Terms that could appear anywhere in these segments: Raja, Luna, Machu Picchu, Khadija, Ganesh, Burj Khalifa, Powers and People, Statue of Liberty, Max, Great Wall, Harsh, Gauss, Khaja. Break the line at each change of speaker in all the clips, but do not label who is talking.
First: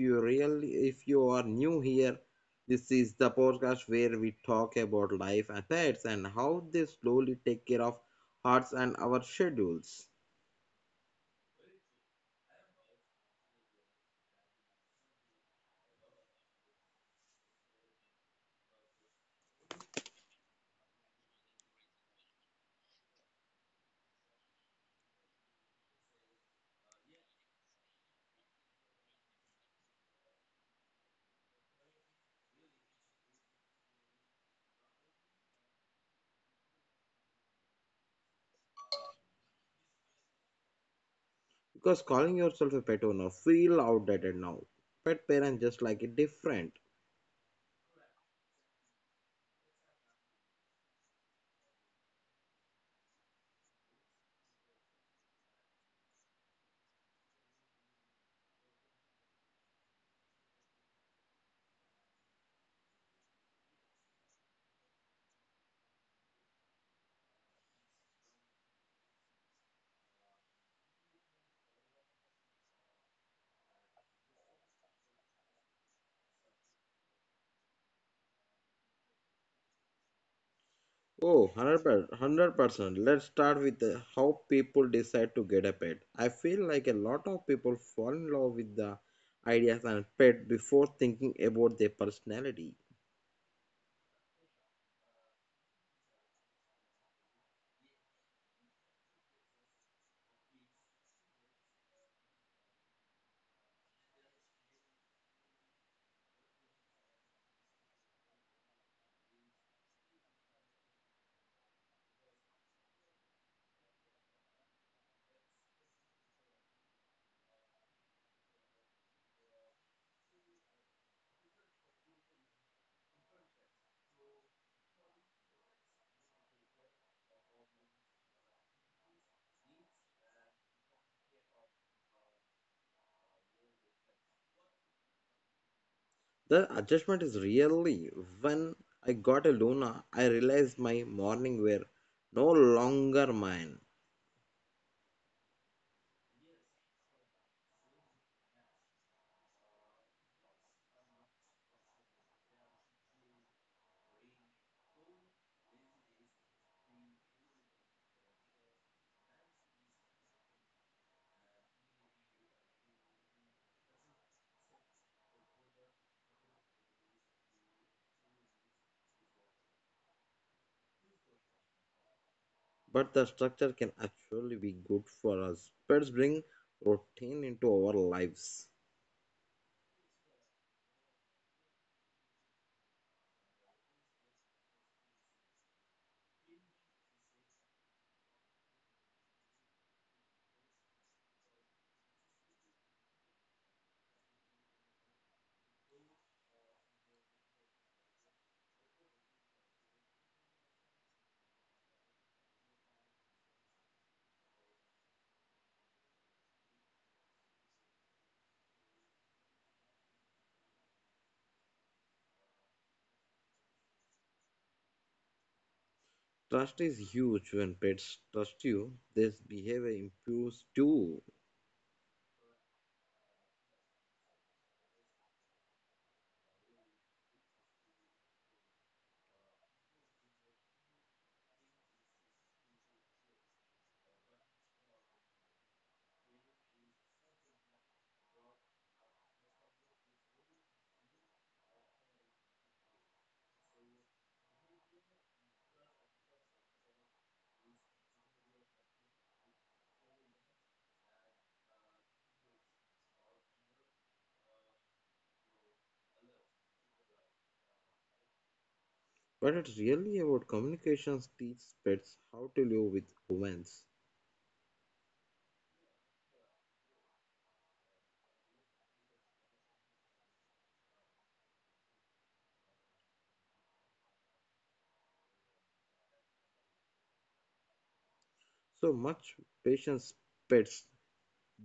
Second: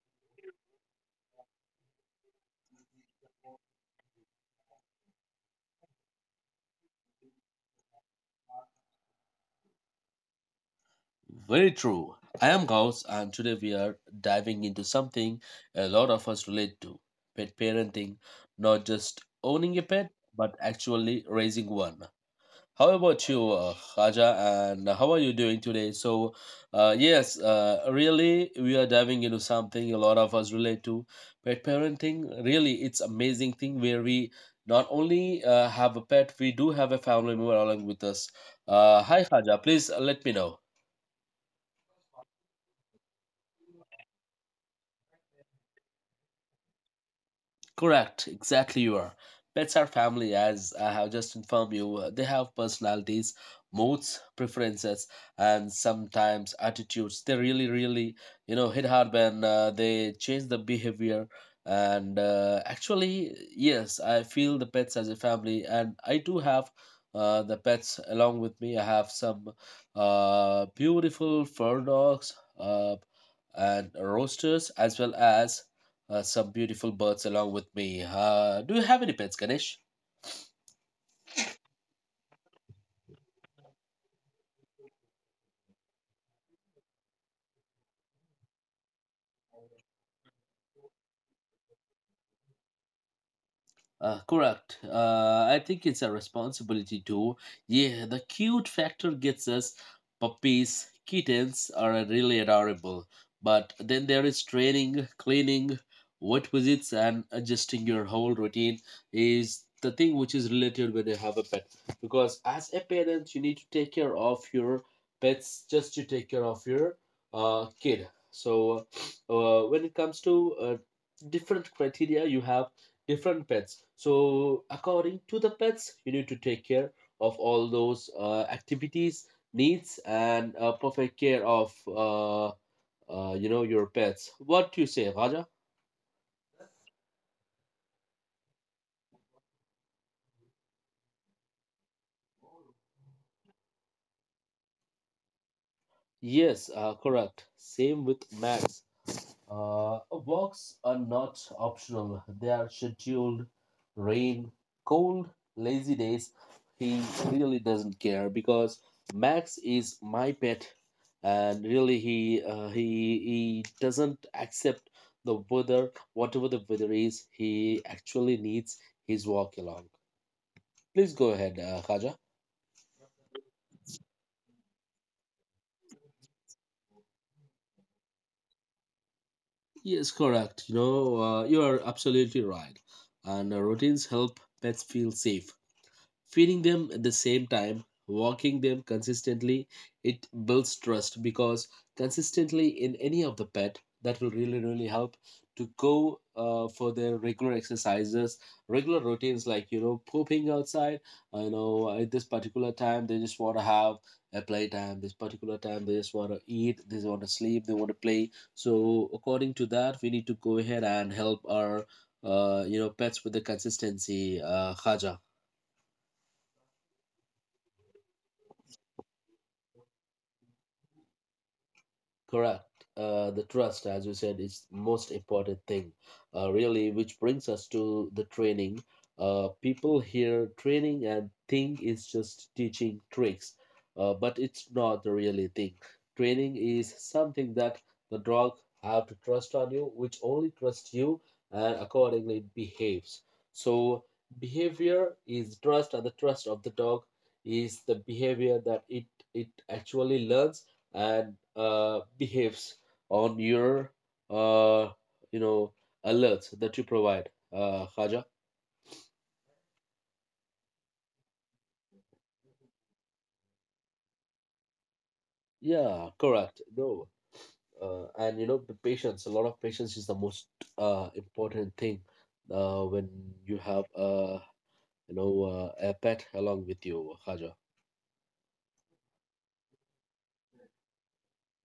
you really if you are new here, this is the podcast where we talk about life and pets and how they slowly take care of hearts and our schedules.
Very true. I am Gauss, and today we are diving into something a lot of us relate to: pet parenting, not just owning a pet, but actually raising one. How about you, Khaja, and how are you doing today? Really, we are diving into something a lot of us relate to: pet parenting. Really, it's amazing thing where we not only have a pet, we do have a family member along with us. Hi, Khaja, please let me know.
Because calling yourself a pet owner feel outdated now. Pet parents just like it different.
Correct, exactly you are. Pets are family, as I have just informed you. They have personalities, moods, preferences, and sometimes attitudes. They really, really, hit hard when they change the behavior. And actually, yes, I feel the pets as a family, and I do have the pets along with me. I have some beautiful fur dogs uh, and roosters, as well as some beautiful birds along with me. Do you have any pets, Ganesh?
Oh, 100%. Let's start with how people decide to get a pet. I feel like a lot of people fall in love with the ideas and pet before thinking about their personality.
Correct. I think it's a responsibility too. Yeah, the cute factor gets us. Puppies, kittens are really adorable. But then there is training, cleaning, vet visits, and adjusting your whole routine is the thing which is related when you have a pet. Because as a parent, you need to take care of your pets just to take care of your kid. So when it comes to different criteria, you have different pets. So according to the pets, you need to take care of all those activities, needs, and perfect care of your pets. What do you say, Raja?
The adjustment is really when I got a Luna, I realized my morning were no longer mine.
Yes, correct. Same with Max. Walks are not optional, they are scheduled. Rain, cold, lazy days. He really doesn't care because Max is my pet, and really he doesn't accept the weather, whatever the weather is. He actually needs his walk along. Please go ahead, Khaja.
But the structure can actually be good for us. Pets bring routine into our lives.
Yes, correct. You are absolutely right. And routines help pets feel safe: feeding them at the same time, walking them consistently. It builds trust, because consistently in any of the pet that will really, really help to go for their regular exercises, regular routines, like pooping outside. I know at this particular time they just want to have a playtime, this particular time they just want to eat, they want to sleep, they want to play. So according to that we need to go ahead and help our pets with the consistency, Khaja.
Trust is huge when pets trust you, their behavior improves too.
Correct. The trust, as you said, is most important thing, really, which brings us to the training. People hear training and think it's just teaching tricks, but it's not the really thing. Training is something that the dog have to trust on you, which only trusts you and accordingly behaves. So behavior is trust, and the trust of the dog is the behavior that it actually learns and behaves on your uh, you know alerts that you provide, Khaja?
But it's really about communications teach pets how to live with humans.
Yeah, correct. No, and you know the patience, a lot of patience, is the most important thing, when you have you know a pet along with you, Khaja.
So much patience pets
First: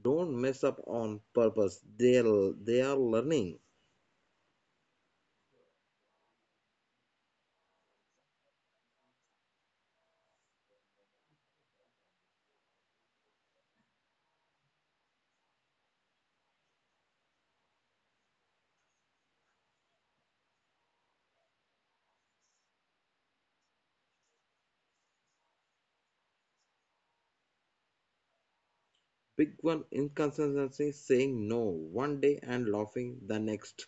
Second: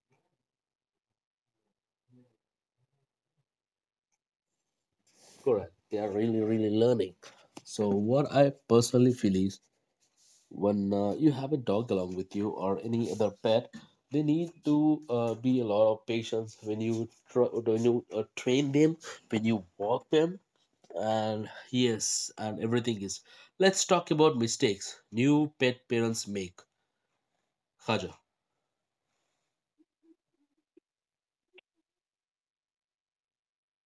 don't mess up on purpose. They are learning.
Correct, they are really, really learning. So what I personally feel is, when you have a dog along with you or any other pet, they need to be a lot of patience when when you train them, when you walk them, and yes, and everything is. Let's talk about mistakes new pet parents make, Khaja.
Big one inconsistency saying no one day and laughing the next.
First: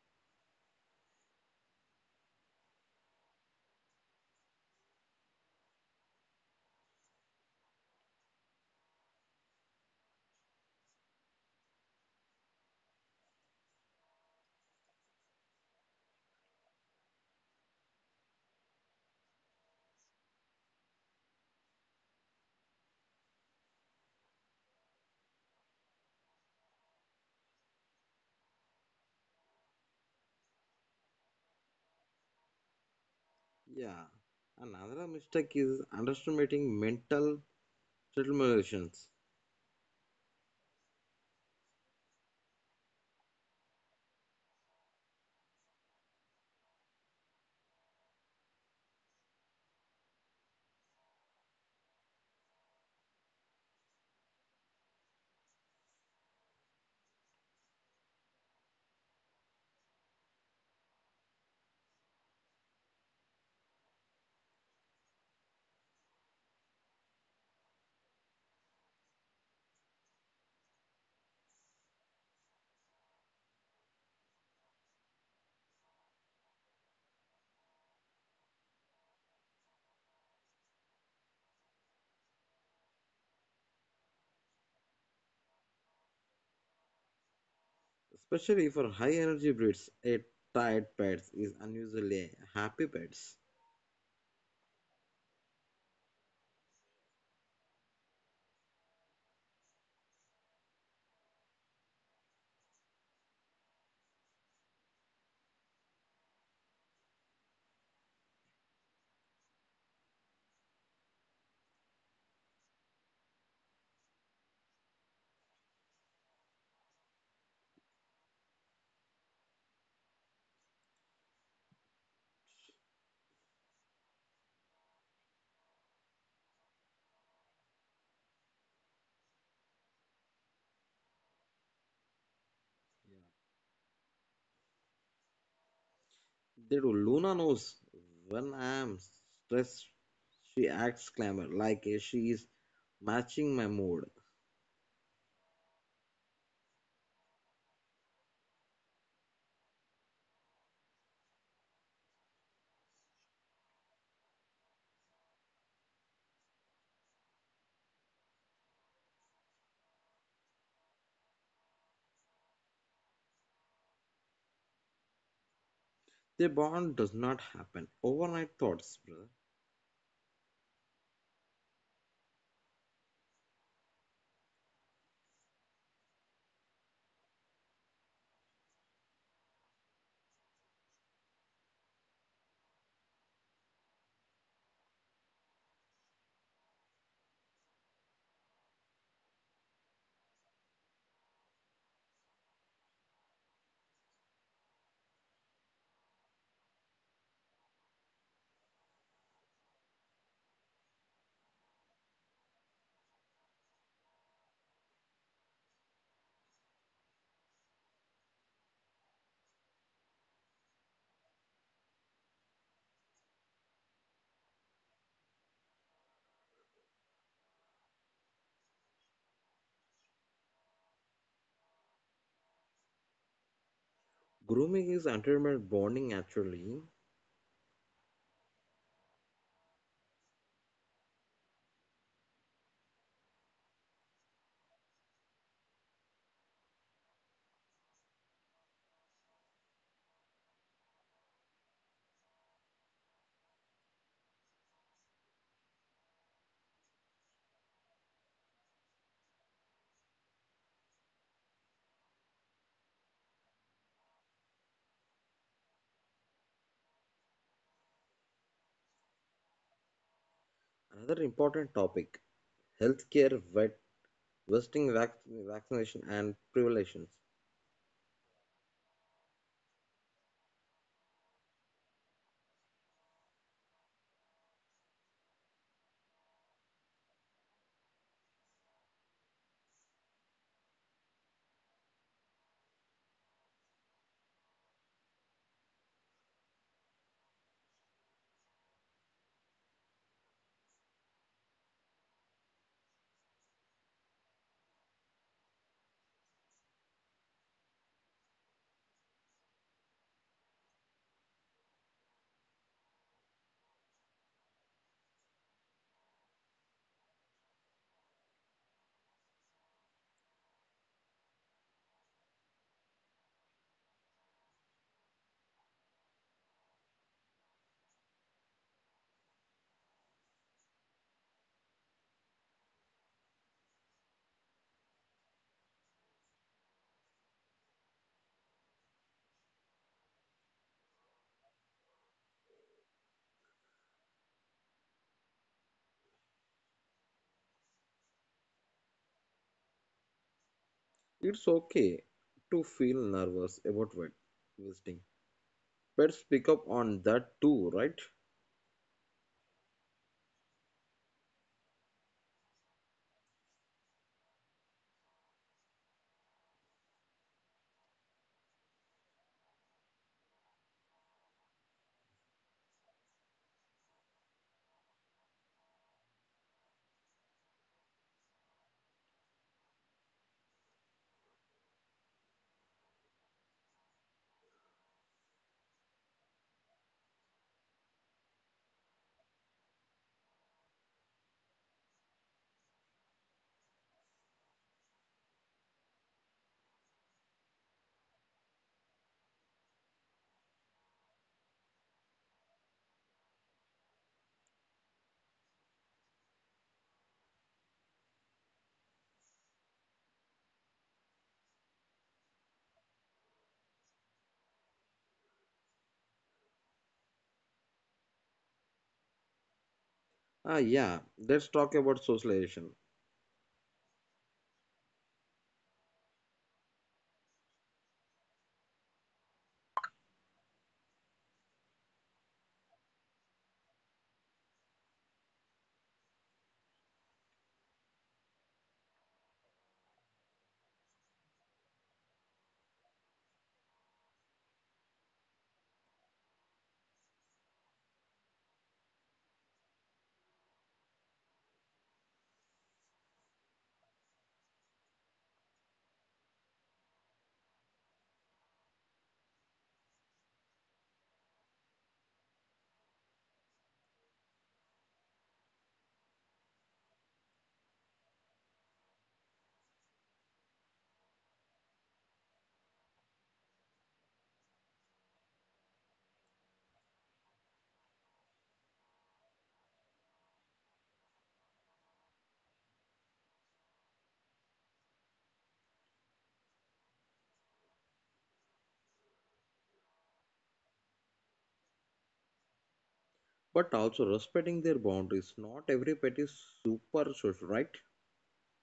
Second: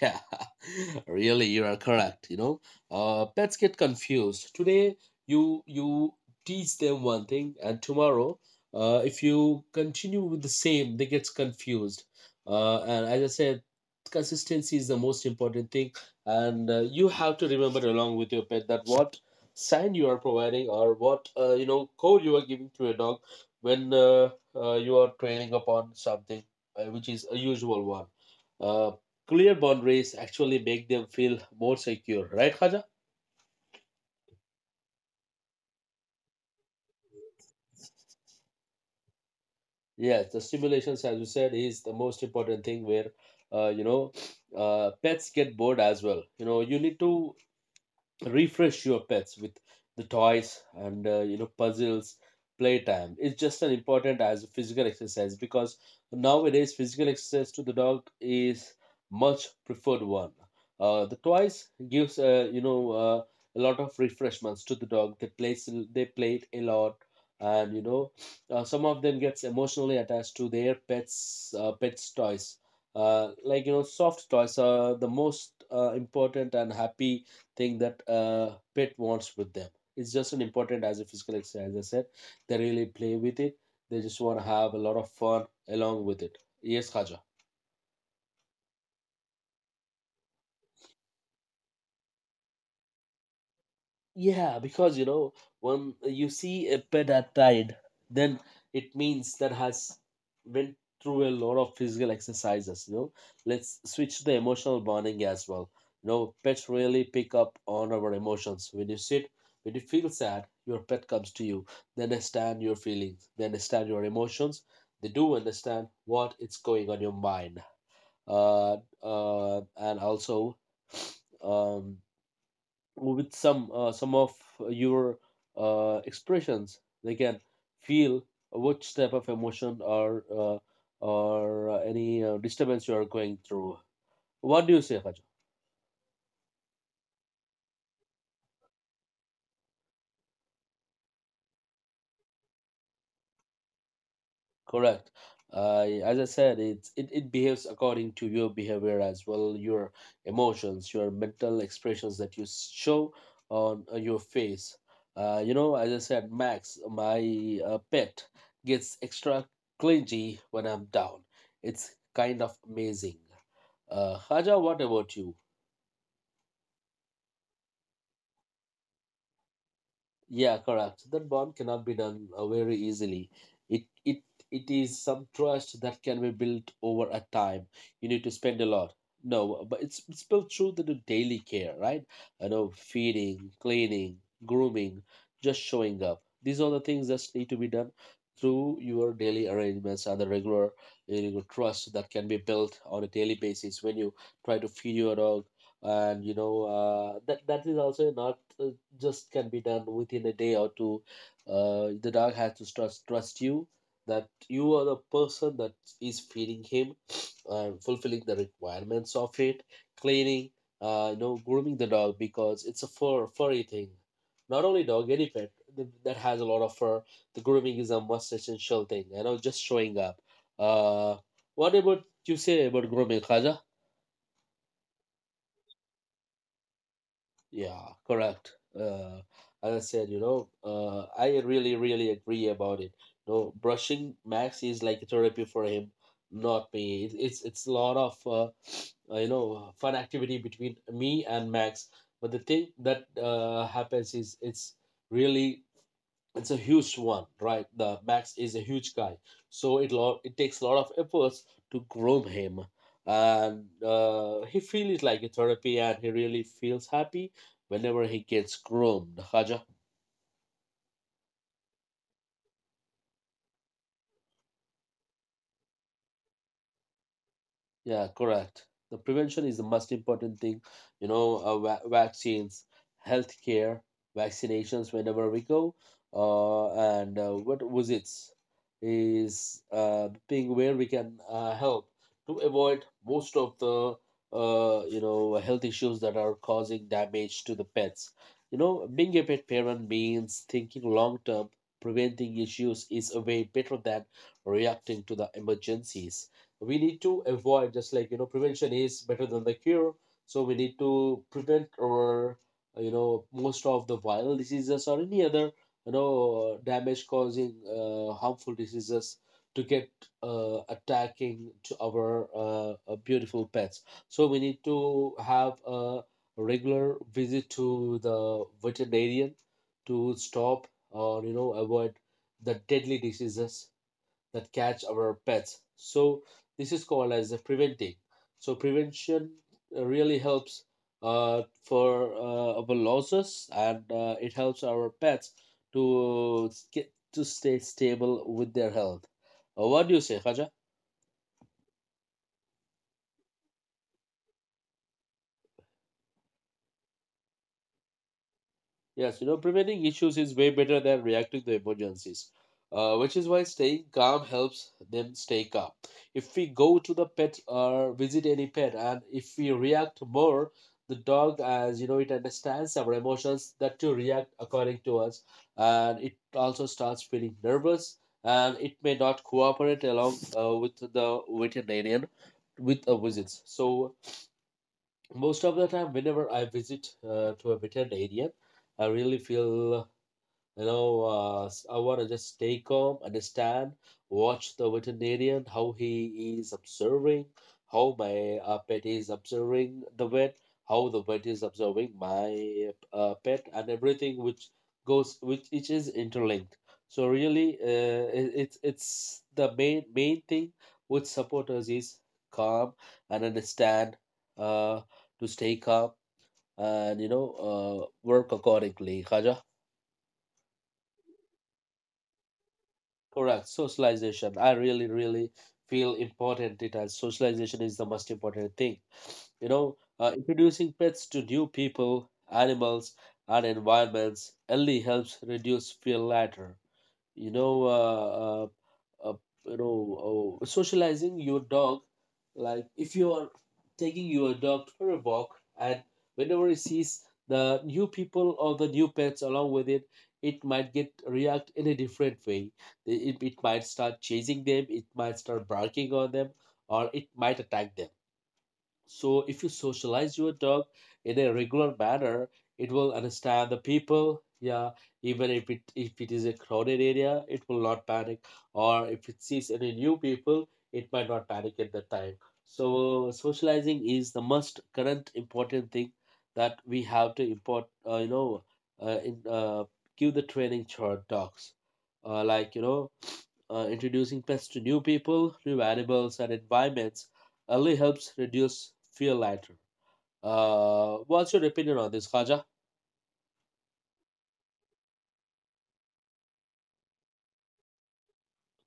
Yeah, really, you are correct. You know, pets get confused. Today, you teach them one thing, and tomorrow, if you continue with the same, they get confused. And as I said, consistency is the most important thing, and you have to remember along with your pet that what sign you are providing or what code you are giving to your dog when you are training upon something which is a usual one. Uh, Clear boundaries actually make them feel more secure, right, Khaja?
Yeah. Another mistake is underestimating mental stimulations.
Yes, the stimulations, as you said, is the most important thing where, uh, you know, pets get bored as well. You know, you need to refresh your pets with the toys and puzzles. Playtime, it's just as important as physical exercise, because nowadays physical exercise to the dog is much preferred one. The toys gives a lot of refreshments to the dog. They play it a lot, and some of them gets emotionally attached to their pets' toys, like soft toys are the most important and happy thing that a pet wants with them. It's just an important as a physical exercise. As I said, they really play with it. They just want to have a lot of fun along with it. Yes, Khaja.
Especially for high energy breeds, a tired pet is unusually happy pets.
Yeah, because you know, when you see a pet at died, then it means that has went through a lot of physical exercises. You know, let's switch to the emotional bonding as well. You know, pets really pick up on our emotions. When you sit, when you feel sad, your pet comes to you. They understand your feelings. They understand your emotions. They do understand what is going on your mind. Uh, and also, um, with some of your expressions they can feel which type of emotion, or any disturbance you are going through. What do you say, Harsh?
They do. Luna knows when I am stressed, she acts clamor like she is matching my mood.
Correct. As I said, it behaves according to your behavior as well, your emotions, your mental expressions that show on your face. You know, as I said, Max, my pet, gets extra clingy when I'm down. It's kind of amazing. Haja, what about you?
Their bond does not happen. Overnight thoughts, brother.
Yeah, correct. That bond cannot be done very easily. It it it is some trust that can be built over a time. You need to spend a lot. No, but it's built through the daily care, right? I know feeding, cleaning, grooming, just showing up. These are the things that need to be done through your daily arrangements and the regular, trust that can be built on a daily basis when you try to feed your dog, and that is also not just can be done within a day or two. The dog has to trust you, that you are the person that is feeding him and fulfilling the requirements of it: cleaning, grooming the dog, because it's a furry thing. Not only dog, any pet that has a lot of fur, the grooming is a must essential thing. You know, just showing up. Uh, what about you say about grooming, Khaja?
Grooming is entertainment bonding naturally.
Yeah, correct. Uh, as I said, I really, really agree about it. No, brushing Max is like therapy for him, not me. It's a lot of fun activity between me and Max. But the thing that happens is it's really it's a huge one, right? The Max is a huge guy, so it takes a lot of efforts to groom him, and he feels like a therapy, and he really feels happy whenever he gets groomed. Khaja.
Another important topic healthcare, vet, vesting vaccination, and prevelations.
Yeah, correct. The prevention is the most important thing. You know, vaccines, healthcare, vaccinations whenever we go, and what visits is the thing where we can help to avoid most of the health issues that are causing damage to the pets. You know, being a pet parent means thinking long term. Preventing issues is a way better than reacting to the emergencies. We need to avoid, just like prevention is better than the cure, so we need to prevent or most of the viral diseases or any other damage causing harmful diseases to get attacking to our beautiful pets. So we need to have a regular visit to the veterinarian to stop or avoid the deadly diseases that catch our pets. So this is called as a preventing. So prevention really helps for our losses, and it helps our pets to get to stay stable with their health. What do you say, Khaja?
It's okay to feel nervous about vet visiting. Let's pick up on that too, right?
Yes, you know, preventing issues is way better than reacting to emergencies, which is why staying calm helps them stay calm. If we go to the pet or visit any pet, and if we react more, the dog, as you know, it understands our emotions that to react according to us, and it also starts feeling nervous, and it may not cooperate along with the veterinarian with a visits. So most of the time whenever I visit to a wetland area I really feel I want to just stay calm, understand, watch the veterinarian, how he is observing, how my pet is observing the vet, how the vet is observing my pet, and everything which goes, which is interlinked. So really, it's the main thing which support us is calm and understand, uh, to stay calm and work accordingly. Haja.
Ah, yeah, let's talk about socialization,
Correct. Socialization. I really, really feel important it as socialization is the most important thing. Introducing pets to new people, animals, and environments only helps reduce fear later. you know uh, uh, uh, Socializing your dog, like if you are taking your dog for a walk and whenever it sees the new people or the new pets along with it, it might get react in a different way. It might start chasing them, it might start barking on them, or it might attack them. So, if you socialize your dog in a regular manner, it will understand the people. Yeah, even if it is a crowded area, it will not panic. Or if it sees any new people, it might not panic at that time. So, socializing is the most current important thing that we have to import. Uh, in, uh, Give the training to our dogs. Like you know, introducing pets to new people, new animals, and environments early helps reduce fear later. What's your opinion on this, Khaja?
but also respecting their boundaries. Not every pet is super social, right?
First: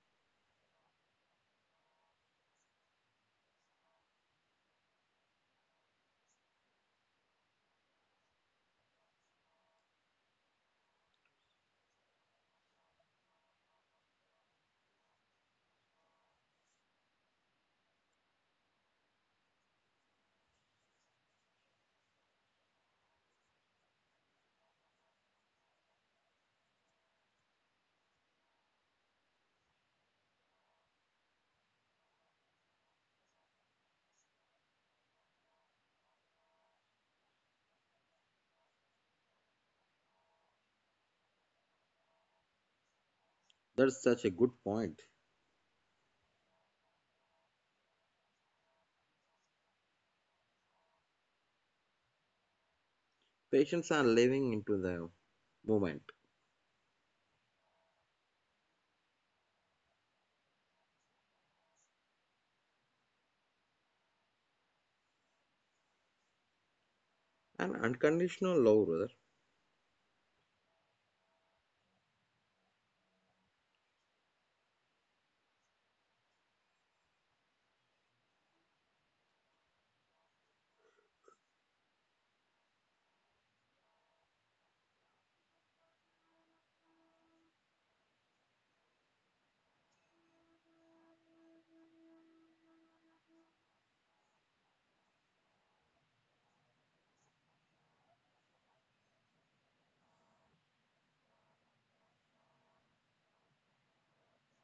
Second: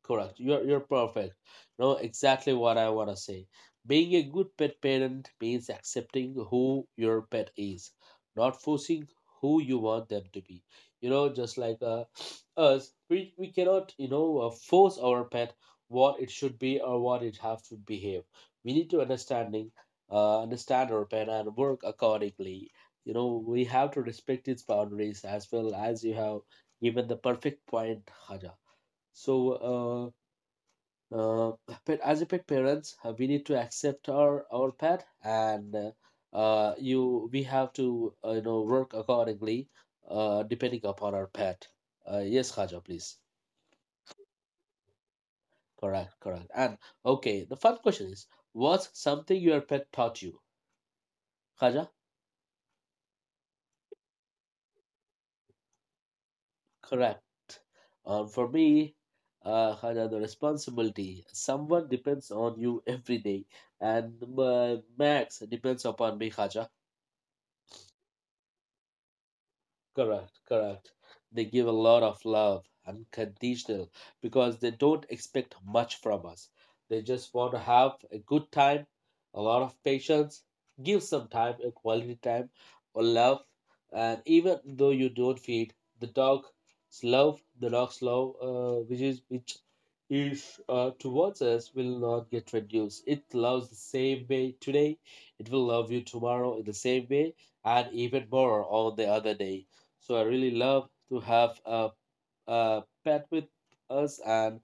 Correct. You're perfect. No, exactly what I wanna say. Being a good pet parent means accepting who your pet is, not forcing who you want them to be. You know, just like us, we cannot force our pet what it should be or what it have to behave. We need to understand our pet and work accordingly. You know, we have to respect its boundaries as well as you have given the perfect point, Haja. So uh, pet, as a pet parents, we need to accept our pet, and you we have to work accordingly, depending upon our pet. Yes, Khaja, please.
That's such a good point.
Correct, correct. And okay, the fun question is, what's something your pet taught you? Khaja,
Patients are living into the moment.
correct. For me, Khaja, the responsibility. Someone depends on you every day, and Max depends upon me, Khaja.
An unconditional lover,
Correct, correct. They give a lot of love, unconditional, because they don't expect much from us. They just want to have a good time, a lot of patience, give some time, a quality time, or love. And even though you don't feed, the dog's love, which is towards us, will not get reduced. It loves the same way today. It will love you tomorrow in the same way, and even more on the other day. So I really love to have a pet with us, and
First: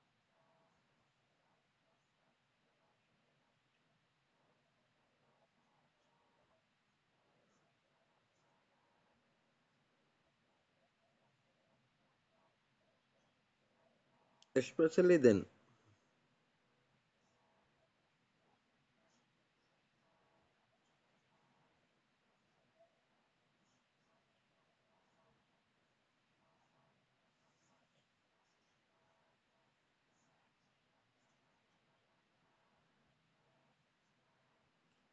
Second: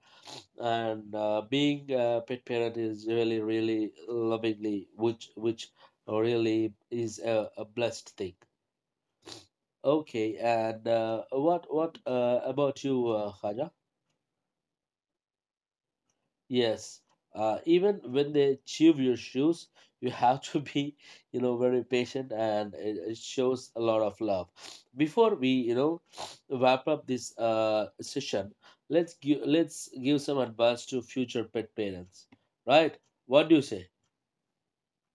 being a pet parent is really really lovingly, which really is a blessed thing. Okay, and what about you, Khaja?
especially then.
Yes. Even when they chew your shoes, you have to be, you know, very patient and it shows a lot of love. Before we, you know, wrap up this session, let's give some advice to future pet parents, right? What do you say?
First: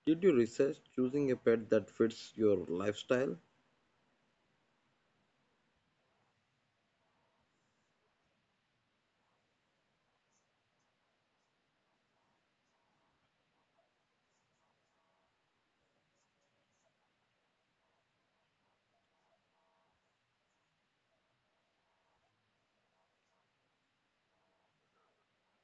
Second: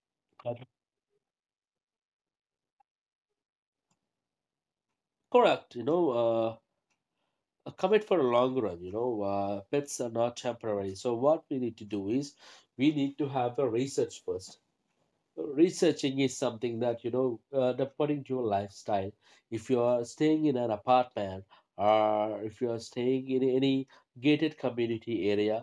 Did you
Correct.
research choosing a pet that fits your lifestyle
Correct. Commit for a long run. You know, pets are not temporary. So what we need to do is we need to have a research first. Researching is something that according to your lifestyle, if you are staying in an apartment or if you are staying in any gated community area,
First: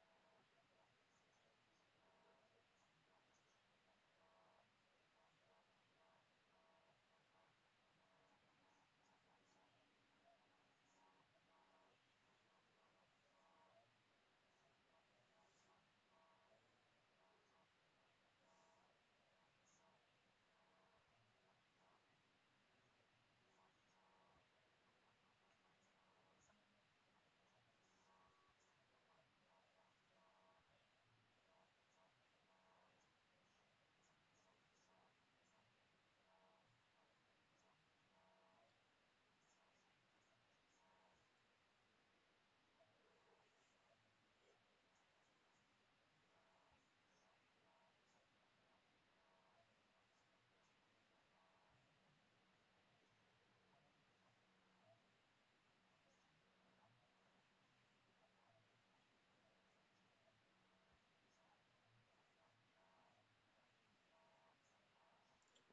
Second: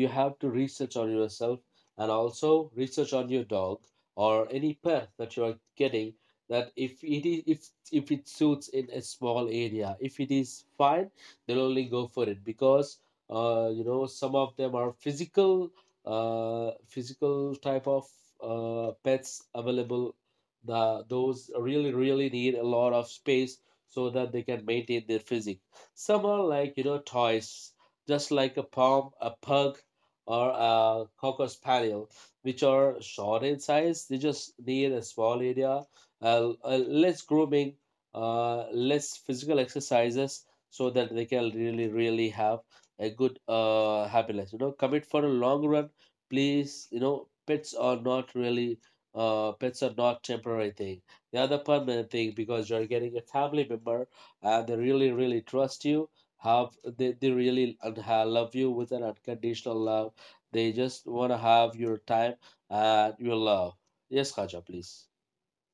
you have to research on yourself and also research on your dog or any pet that you are getting, that if it suits in a small area, if it is fine, they'll only go for it. Because you know, some of them are physical, physical type of pets available. The those really really need a lot of space so that they can maintain their physique. Some are like you know toys, just like a pom, a pug, or a cocker spaniel, which are short in size. They just need a small area, less grooming, less physical exercises, so that they can really really have a good happiness. You know, commit for a long run, please. You know, pets are not temporary thing, they are the permanent thing, because you're getting a family member and they really really trust you have, they really love you with an unconditional love. They just want to have your time and your love. Yes Khaja, please.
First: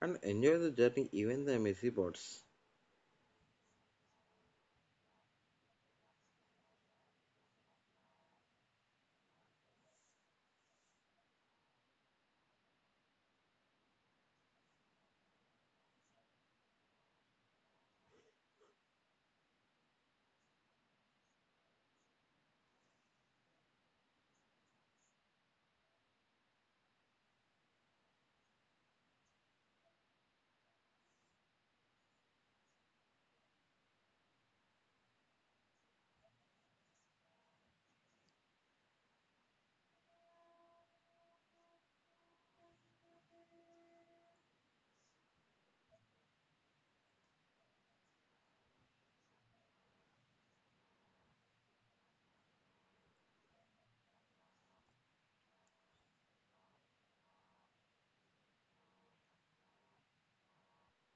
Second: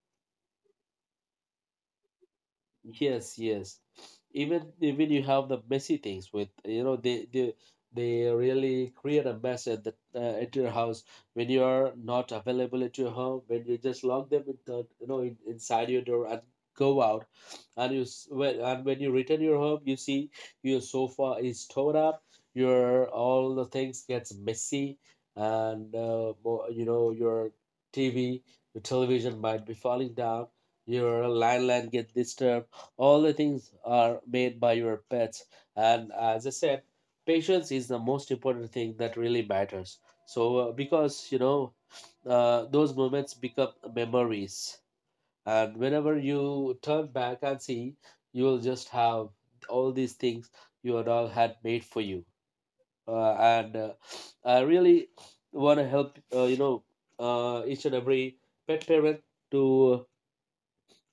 and enjoy the journey, even the messy parts?
Yes, yes. Even you have the messy things with you know, they really create a mess at the at your house, when you are not available at your home, when you just lock them in the, you know, inside your door and go out. And you s- when and when you return your home, you see your sofa is torn up, your all the things gets messy, and you know your TV, your television might be falling down, your landline get disturbed, all the things are made by your pets. And as I said, patience is the most important thing that really matters. So because you know, those moments become memories, and whenever you turn back and see, you will just have all these things your dog had made for you. And I really want to help each and every pet parent to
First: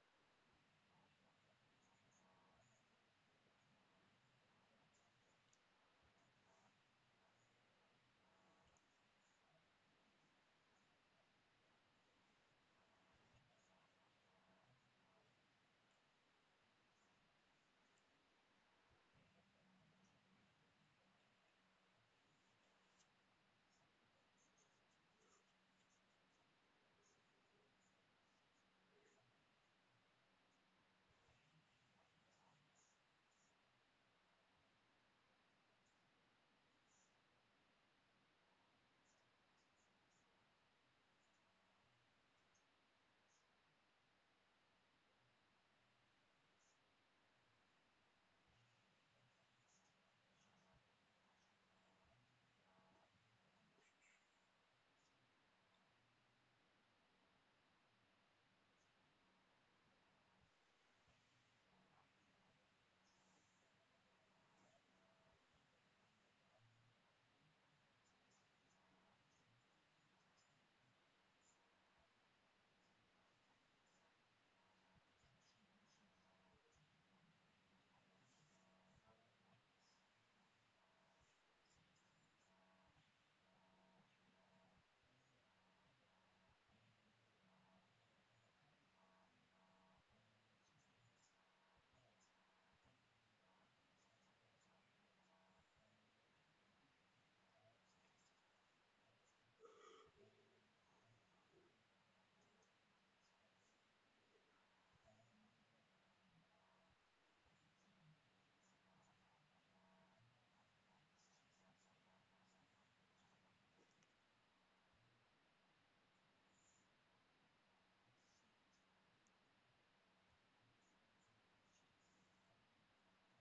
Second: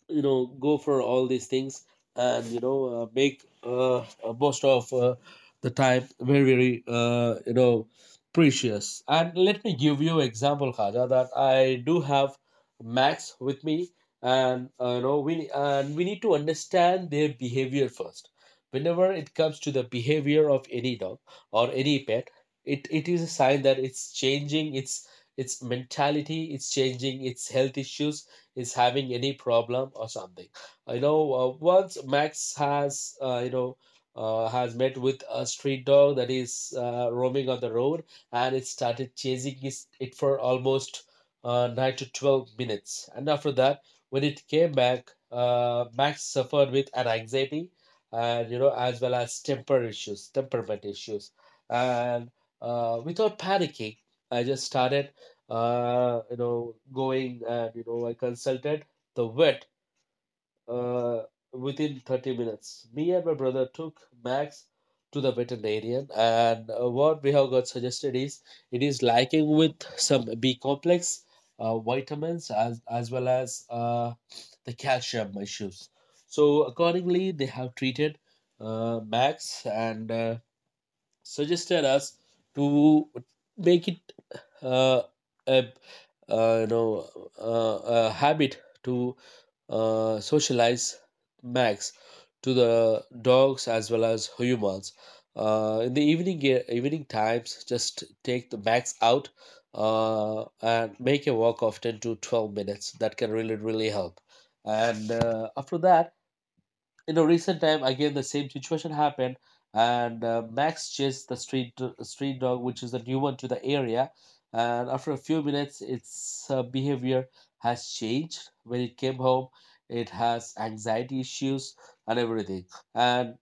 you know go for all these things. And make most of the time very very precious. And let me give you example, Khaja, that I do have Max with me, and you know, we need to understand their behavior first. Whenever it comes to the behavior of any dog or any pet, it is a sign that it's changing its mentality, it's changing its health issues, is having any problem or something. You know, once Max has, has met with a street dog that is roaming on the road, and it started chasing his, it for almost 9 to 12 minutes. And after that, when it came back, Max suffered with an anxiety and, you know, as well as temperament issues. And without panicking, I just started you know going and you know I consulted the vet uh, within 30 minutes. Me and my brother took Max to the veterinarian, and what we have got suggested is it is liking with some B complex vitamins as well as the calcium issues. So accordingly, they have treated Max and suggested us to make it uh, a, you know a habit to socialize Max to the dogs as well as humans. In the evening times, just take the Max out and make a walk of 10 to 12 minutes. That can really really help. And after that, in a recent time, again the same situation happened, and max chased the street dog, which is a new one to the area, and after a few minutes its behavior has changed. When it came home, it has anxiety issues and everything. And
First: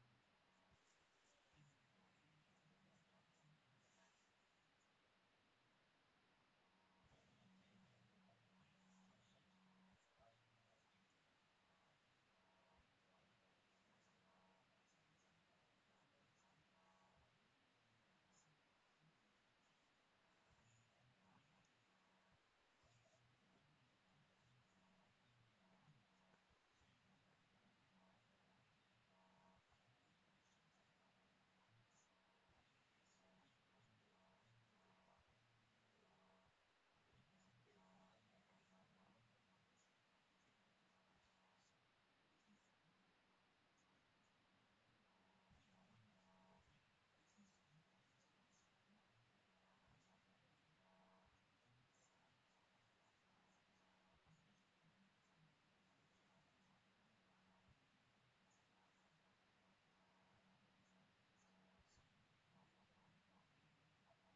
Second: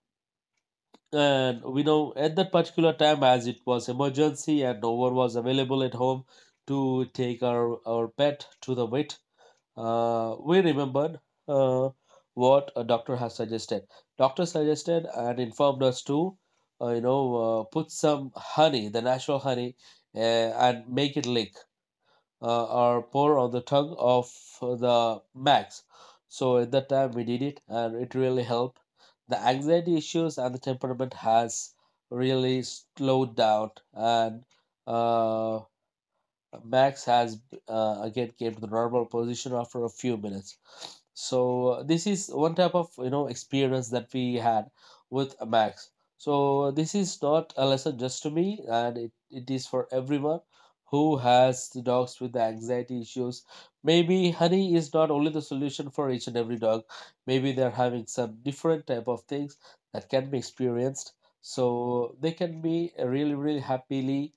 we know at that particular time, as it was emergency and no one was available at home to take our pet to the vet, we remembered uh, what a doctor has suggested. Doctor suggested and informed us to, put some honey, the natural honey, and make it lick or pour on the tongue of the max. So at that time we did it, and it really helped. The anxiety issues and the temperament has really slowed down, and uh, Max has again came to the normal position after a few minutes. So this is one type of you know experience that we had with Max. So this is not a lesson just to me, and it is for everyone who has the dogs with the anxiety issues. Maybe honey is not only the solution for each and every dog. Maybe they're having some different type of things that can be experienced. So they can be really, really happily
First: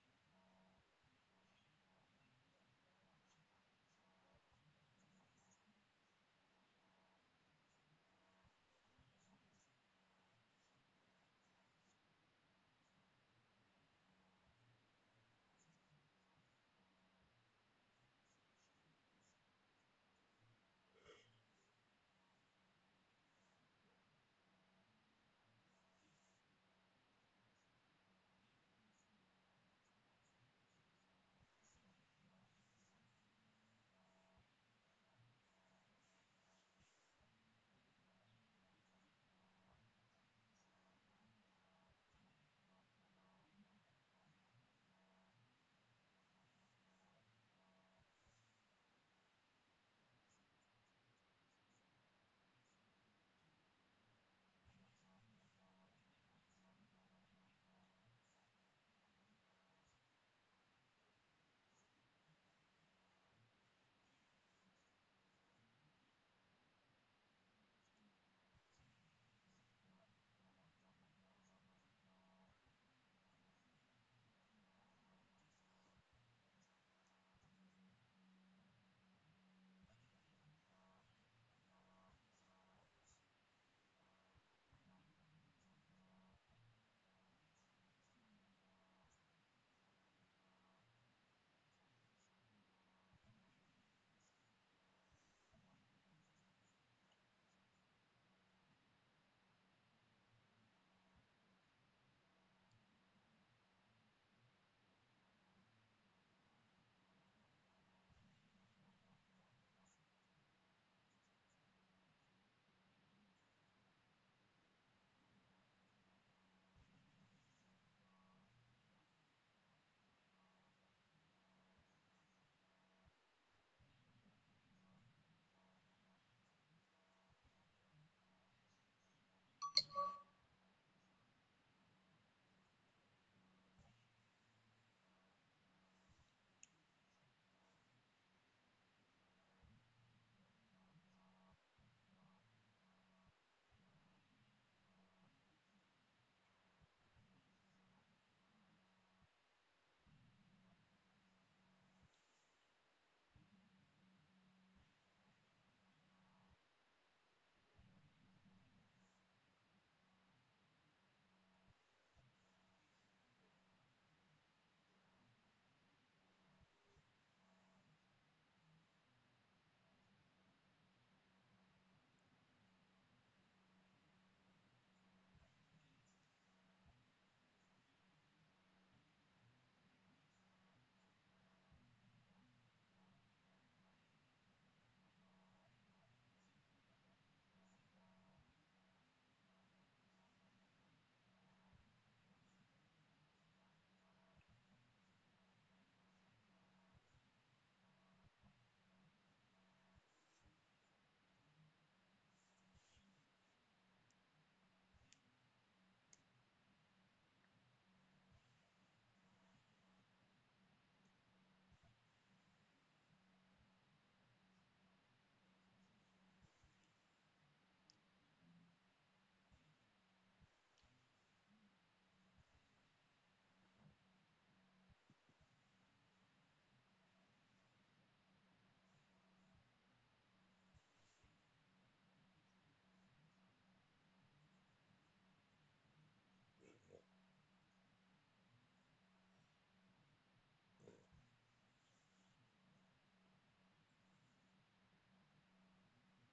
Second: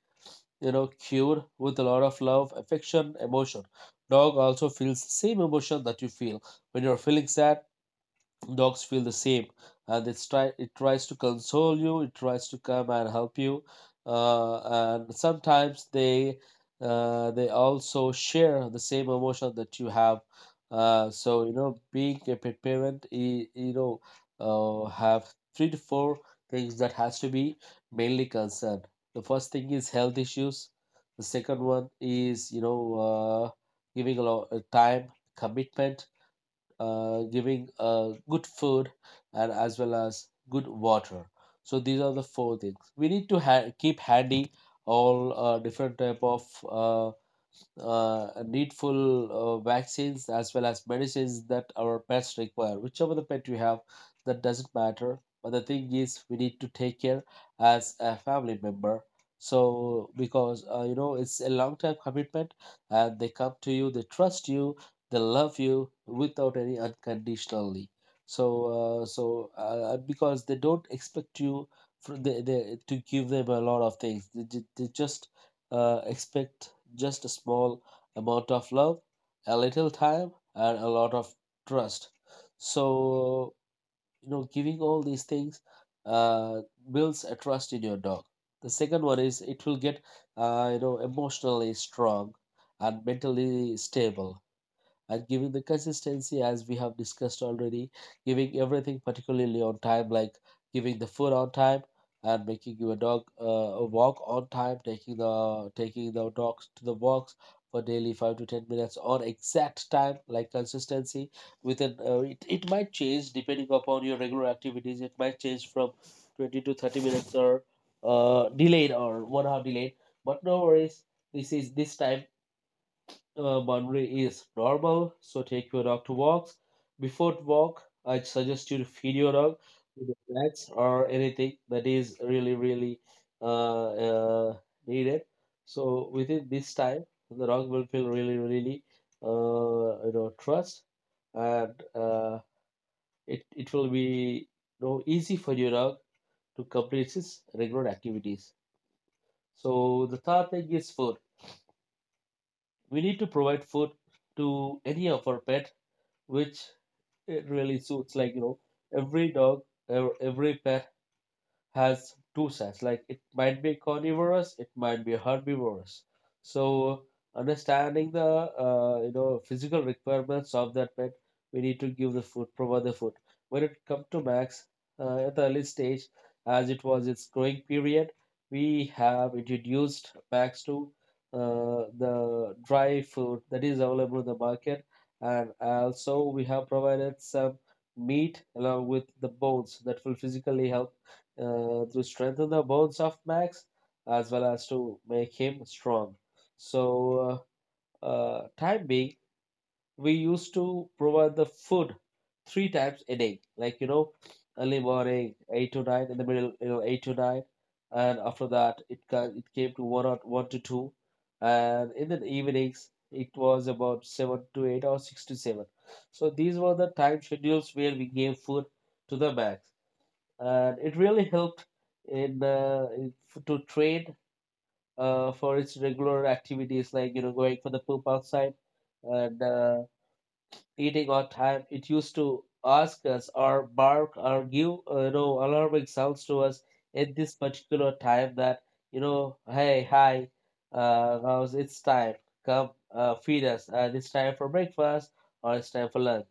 cured with a lot of love, affection, emotion. Dog also feels the same emotion that you feel. When you're feeling sad, dogs feel the same, and it tries to console you. It tries to come and help you. uh, and sometimes they, they also share the same emotion that you have. So being a pet parent, you know have three to four things that has to be mainly concerned. The first thing is health issues. The second one is, uh, giving a lot of time, commitment, giving good food, and as well as good water. So these are the four things we need to keep handy. All different type of uh, needful, vaccines as well as medicines that our pets require. Whichever the pet you have, that doesn't matter. But the thing is, we need to take care as a family member. So because it's a long time commitment, and they come to you, they trust you, they love you without any, unconditionally. So because they don't expect you for, to give them a lot of things. They just expect just a small amount of love, a little time, and a lot of trust. So giving all these things uh, builds a trust in your dog. The second one is it will get emotionally strong and mentally stable, and giving the consistency as we have discussed already, giving everything particularly on time, like giving the food on time and making your dog a walk on time, taking the dogs to the walks for daily 5 to 10 minutes on exact time, like consistency. With an it might change depending upon your regular activities. It might change from 20 to 30 minutes, or delayed or one hour delayed. But no worries. This time boundary is normal, so take your dog to walks. Before walk, I suggest you to feed your dog with the snacks or anything that is really, really uh, uh, needed. So within this time, the dog will feel really, really trust, and it, it will be, easy for your dog to complete his regular activities. So the third thing is food. We need to provide food to any of our pet, which it really suits. Like every dog, every pet has two sides. Like it might be carnivorous, it might be herbivorous. So understanding the physical requirements of that pet, we need to give the food, provide the food. When it comes to Max, at the early stage, as it was its growing period, we have introduced Max to the dry food that is available in the market, and also we have provided some meat along with the bones that will physically help to strengthen the bones of Max as well as to make him strong. So, time being, we used to provide the food three times a day, like early morning eight to nine, in the middle eight to nine, and after that it came to one or one to two, and in the evenings it was about seven to eight or six to seven. So these were the time schedules where we gave food to the Max, and it really helped in, in, to train for its regular activities, like going for the poop outside and eating on time. It used to ask us or bark or give alarming sounds to us at this particular time that, hey, hi, now it's time. Come, feed us, and it's time for breakfast or it's time for lunch.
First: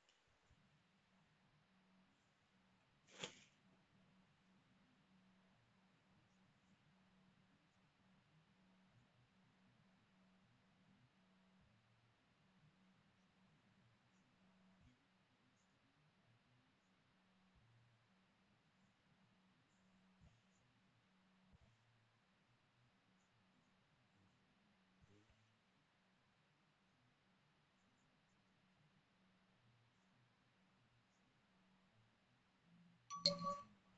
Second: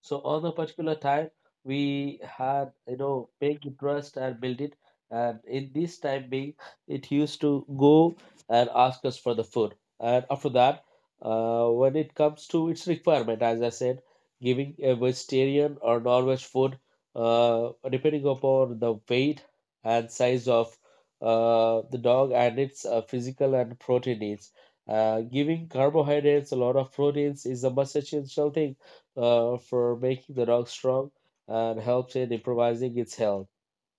So on the particular time, we had paying interest and build it. And in this time being, it used to go and ask us for the food. And after that, when it comes to its requirement, as I said, giving a vegetarian or non-veg food, depending upon the weight and size of the dog and its physical and protein needs. Giving carbohydrates, a lot of proteins is a must essential thing for making the dog strong and helps in improvising its health.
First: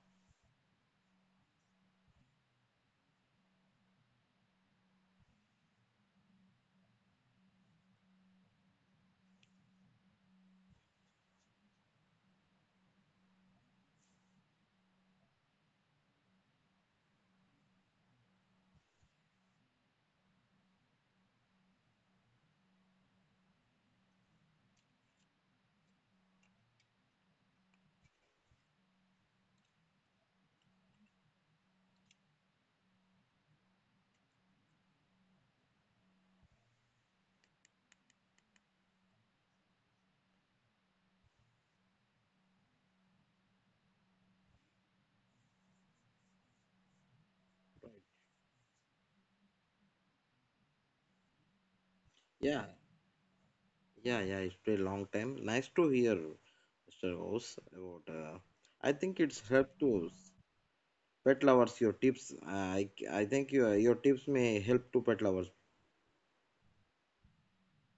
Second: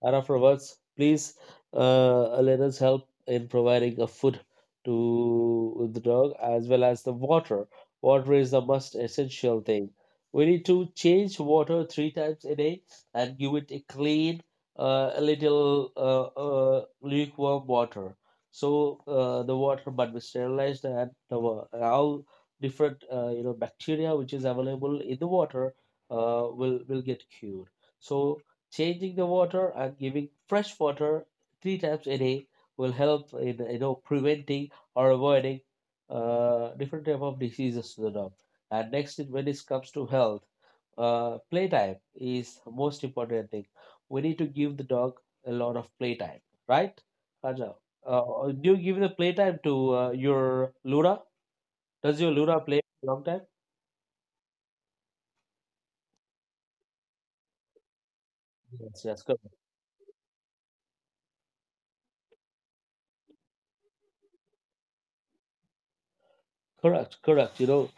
And afterwards, please let us help in providing a food to the dog as well as the water. Water is the most essential thing. We need to change water three times a day and give it a clean, a little lukewarm water. So the water must be sterilized, and all different bacteria which is available in the water will get cured. So changing the water and giving fresh water three times a day will help in preventing or avoiding different type of diseases to the dog. And next, is when it comes to health, playtime is most important thing. We need to give the dog a lot of playtime, right? Raja, uh, do you give the playtime to your Luna? Does your Luna
Yeah,
play long time?
yeah, It's been a long time. Nice to hear. Mr. Rose, about I
Yes,
think
yes, good.
it's helped to pet lovers. Your tips. I think your tips may help to pet lovers.
Correct, correct. You know,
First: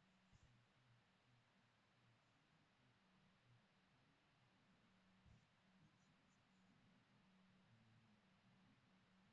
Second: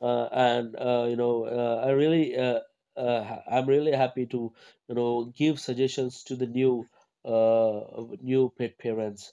uh, And I really, I'm really happy to, you know, give suggestions to the new, uh, new pet parents.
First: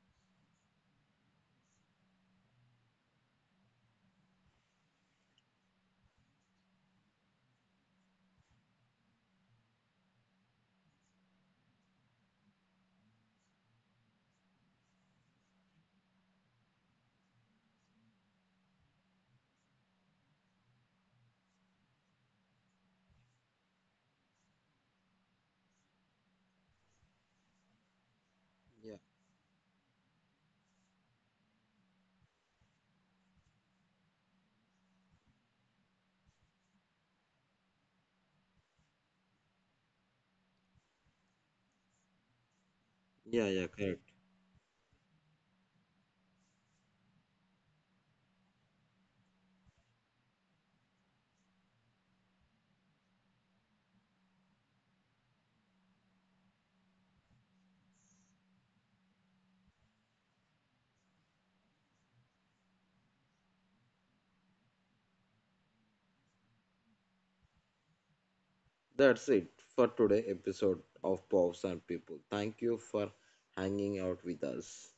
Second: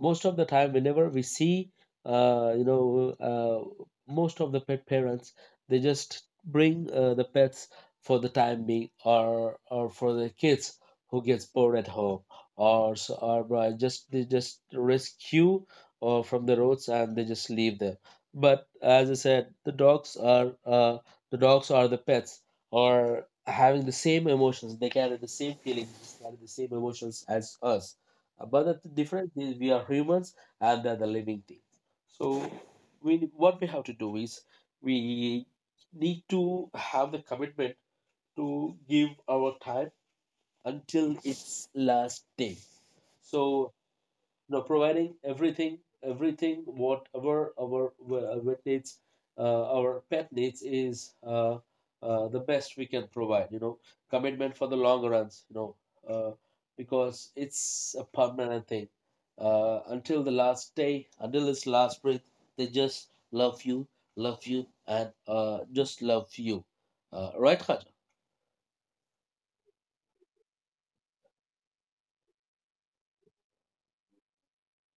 Most of the time, whenever we see, uh, you know, uh, most of the pet parents, they just bring the pets for the time being, or for the kids who gets bored at home, or just they just rescue or from the roads, and they just leave them. But as I said, the dogs are the pets are having the same emotions. They carry the same feelings, they carry the same emotions as us. But the
Yeah,
difference is we are humans and they're the living things. So we what we have to do is we need to have the commitment to give our time until its last day.
yeah, yeah,
So
correct.
you know, providing everything, everything whatever our vet needs, our pet needs is the best we can provide. You know, commitment for the long runs. You know, uh, because it's a permanent thing. Until the last day, until its last breath, they just love you, love you, and just love you. Right, Khadija?
That's it for today episode of Pops and People. Thank you for hanging out with us.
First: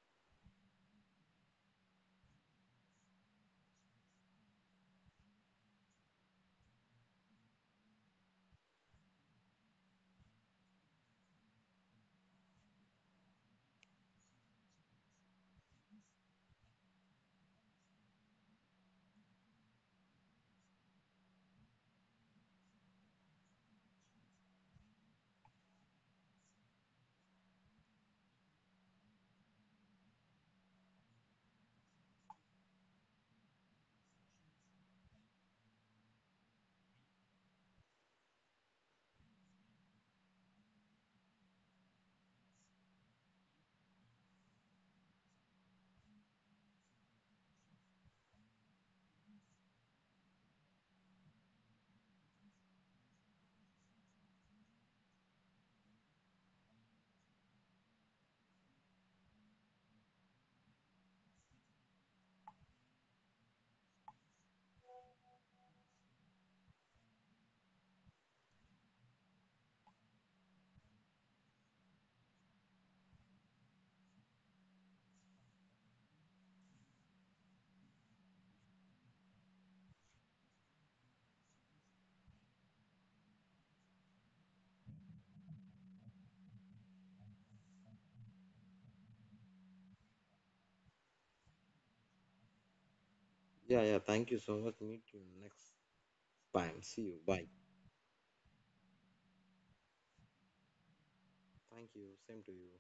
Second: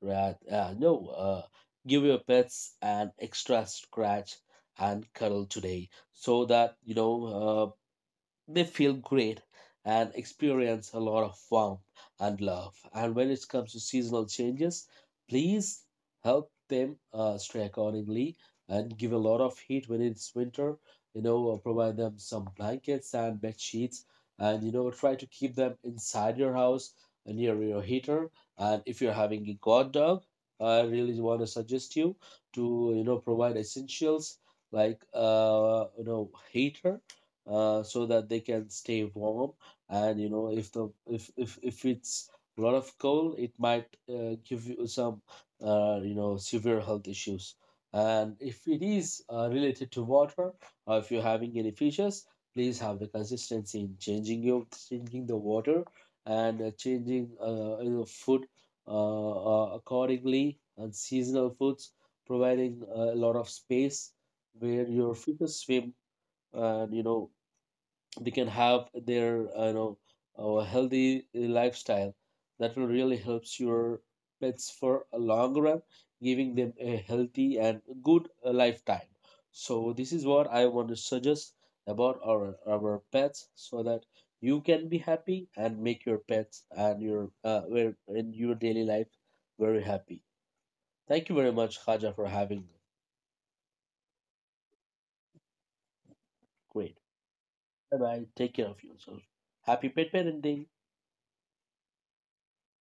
Right. No, give your pets an extra scratch and cuddle today so that, they feel great and experience a lot of warmth and love. And when it comes to seasonal changes, please help them stray accordingly and give a lot of heat when it's winter. You know, provide them some blankets and bed sheets, and you know, try to keep them inside your house near your heater. And if you're having a guard dog, I really want to suggest you to provide essentials like heater, so that they can stay warm. And you know, if the if it's a lot of cold, it might give you some severe health issues. And if it is related to water, or if you're having any fishes, please have the consistency in changing your changing the water and changing food uh, accordingly, and seasonal foods, providing a lot of space where your fishes swim, and you know, they can have their a healthy lifestyle. That will really helps your pets for a long run, giving them a healthy and good lifetime. So this is what I want to suggest about our pets, so that you can be happy and make your pets and your in your daily life very happy. Thank you very much, Khaja, for having me.
Yeah, yeah. Thank you so much. Meet you next time.
Great.
See you. Bye.
Bye bye, take care of yourself. Happy pet parenting.
Thank you. Same to you.